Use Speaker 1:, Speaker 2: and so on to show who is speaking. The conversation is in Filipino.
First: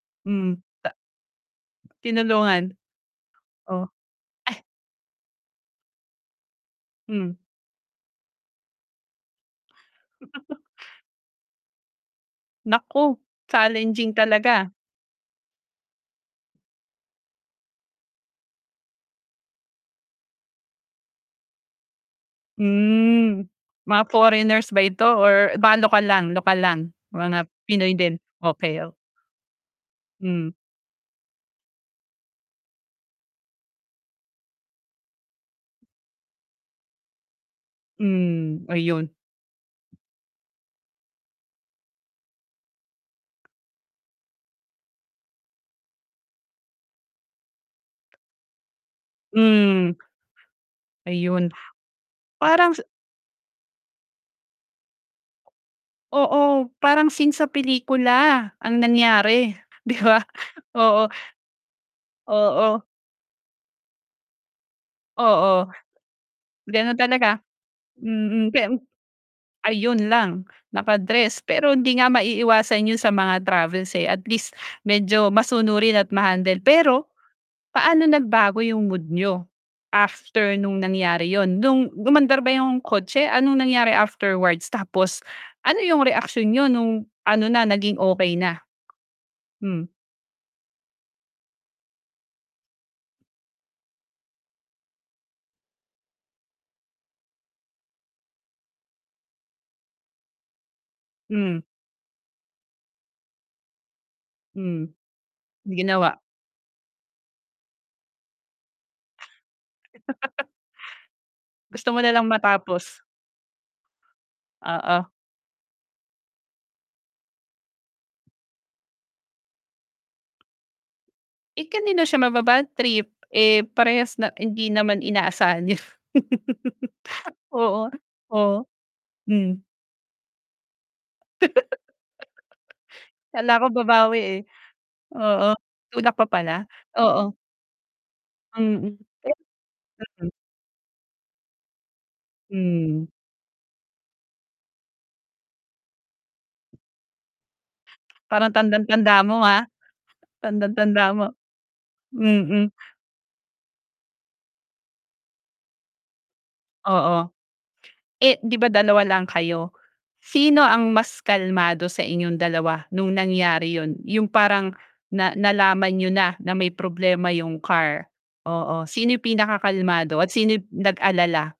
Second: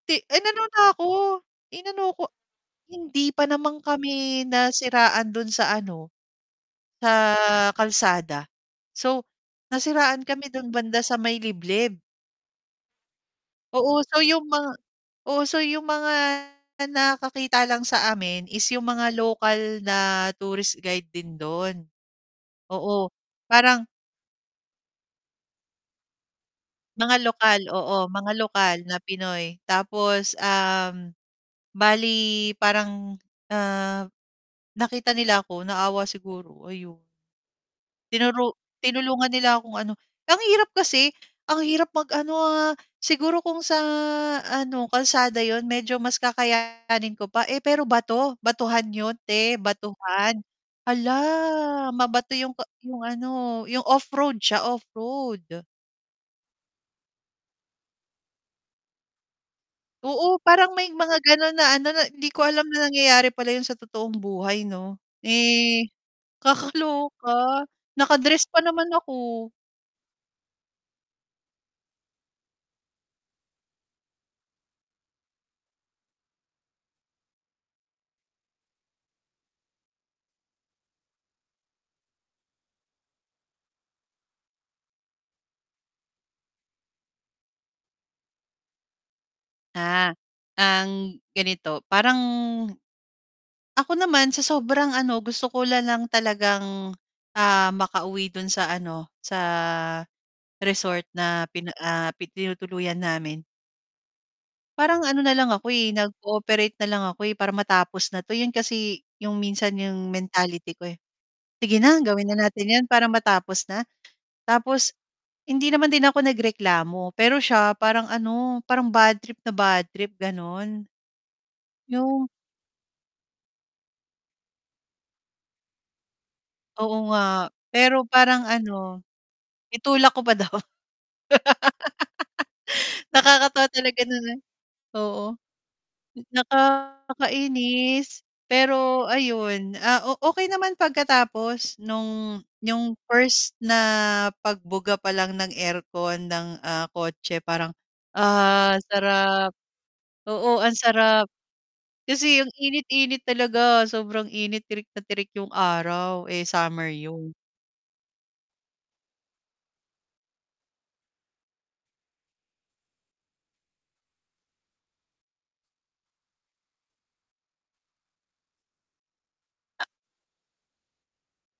Speaker 1: Ti
Speaker 2: Mm,
Speaker 1: inano na
Speaker 2: ta
Speaker 1: ako, inano ko,
Speaker 2: Tinulungan,
Speaker 1: hindi pa naman
Speaker 2: oh.
Speaker 1: kami nasiraan do'n sa ano, sa
Speaker 2: Hmm.
Speaker 1: kalsada, so nasiraan kami do'n banda sa may liblib.
Speaker 2: Nako,
Speaker 1: Oo,
Speaker 2: challenging
Speaker 1: so 'yong mga
Speaker 2: talaga.
Speaker 1: oo so 'yong mga nakakakita lang sa amin is 'yong mga local na tourist guide din do'n. Oo
Speaker 2: Hmm,
Speaker 1: parang
Speaker 2: mga foreigners ba ito or baka lokal lang, lokal lang,
Speaker 1: Mga
Speaker 2: mga
Speaker 1: lokal,
Speaker 2: Pinoy
Speaker 1: oo
Speaker 2: din,
Speaker 1: mga
Speaker 2: okey,
Speaker 1: lokal
Speaker 2: o
Speaker 1: na Pinoy tapos,
Speaker 2: Mm.
Speaker 1: um, bali parang, ah, nakita nila ako naawa siguro ayon. Tinuro
Speaker 2: Hmm, ayon.
Speaker 1: tinulungan nila kung ano ang hirap kasi, ang hirap mag-ano, ah, siguro kung sa ano kalsada 'yon medyo mas kakayanin ko pa, eh, pero bato, batuhan 'yon 'te,
Speaker 2: Mm,
Speaker 1: batuhan.
Speaker 2: ayon,
Speaker 1: Hala, mabato 'yong ka
Speaker 2: parang sa
Speaker 1: 'yong ano 'yong off-road, siya off-road.
Speaker 2: Oo, parang scene sa pelikula ang nangyari di ba,
Speaker 1: Oo parang may
Speaker 2: oo,
Speaker 1: mga gano'n na ano na hindi ko alam
Speaker 2: oo.
Speaker 1: na nangyayari pala 'yon sa totoong buhay 'no,
Speaker 2: Oo,
Speaker 1: eh,
Speaker 2: ganon talaga,
Speaker 1: kakaloka naka-dress
Speaker 2: mm,
Speaker 1: pa
Speaker 2: pe mm.
Speaker 1: naman ako.
Speaker 2: Ayon lang naka-dress pero hindi nga maiiwasan 'yon sa mga travels, eh, at least medyo masunurin at na-handle. Pero paano nagbago 'yong mood n'yo after no'ng nangyari 'yon no'ng umandar ba 'yong kotse, anong nangyari afterwards tapos ano 'yong reaksyon niyo no'ng ano na naging okay na? Hmm.
Speaker 1: Ah, ang ganito, parang ako naman sa sobrang ano gusto ko nalang talagang, ah, makauwi do'n sa ano sa resort na
Speaker 2: Mm.
Speaker 1: pina ah, pi tinutuluyan namin.
Speaker 2: Mm,
Speaker 1: Parang ano na lang ako, eh,
Speaker 2: ginawa.
Speaker 1: nag-cooperate na lang ako, eh, para matapos na 'to 'yon kasi 'yong minsan 'yong mentality ko, eh, "Sige
Speaker 2: Gusto
Speaker 1: na
Speaker 2: mo nalang
Speaker 1: gawin na natin 'yan
Speaker 2: matapos.
Speaker 1: para matapos na." Tapos,
Speaker 2: Oo.
Speaker 1: hindi naman din ako nagreklamo pero siya parang ano parang badtrip na badtrip gano'n.
Speaker 2: Eh, kanino siya
Speaker 1: 'Yong
Speaker 2: mababadtrip, eh, parehas na hindi naman inaasahan yo'n.
Speaker 1: Oo nga,
Speaker 2: Oo,
Speaker 1: pero parang
Speaker 2: oo,
Speaker 1: ano,
Speaker 2: mm.
Speaker 1: itulak ko pa daw.
Speaker 2: Kala ko
Speaker 1: nakakatawa talaga
Speaker 2: babawi,
Speaker 1: no'n, eh,
Speaker 2: eh,
Speaker 1: oo.
Speaker 2: oo, tulak pa pala, oo.
Speaker 1: Nakakainis
Speaker 2: Mm.
Speaker 1: pero
Speaker 2: Pe
Speaker 1: ayon, ah, o
Speaker 2: mm.
Speaker 1: okey naman pagkatapos no'ng yong
Speaker 2: Mm.
Speaker 1: first na pagbuga palang ng aircon ng, ah, kotse parang,
Speaker 2: Parang
Speaker 1: ah,
Speaker 2: tandang tanda mo
Speaker 1: sarap,
Speaker 2: ha,
Speaker 1: oo
Speaker 2: tandang
Speaker 1: ang
Speaker 2: tanda mo.
Speaker 1: sarap. Kasi ang
Speaker 2: Mm.
Speaker 1: init-init talaga sobrang init, tirik na tirik 'yong araw, eh, summer
Speaker 2: Oo,
Speaker 1: 'yon.
Speaker 2: eh, di ba dalawa lang kayo sino ang mas kalmado sa inyong dalawa no'ng nangyari 'yon, 'yong parang na nalaman n'yo na, na may problema 'yong car. Oo, sino 'yong pinaka kalmado at sino 'yong nag-alala?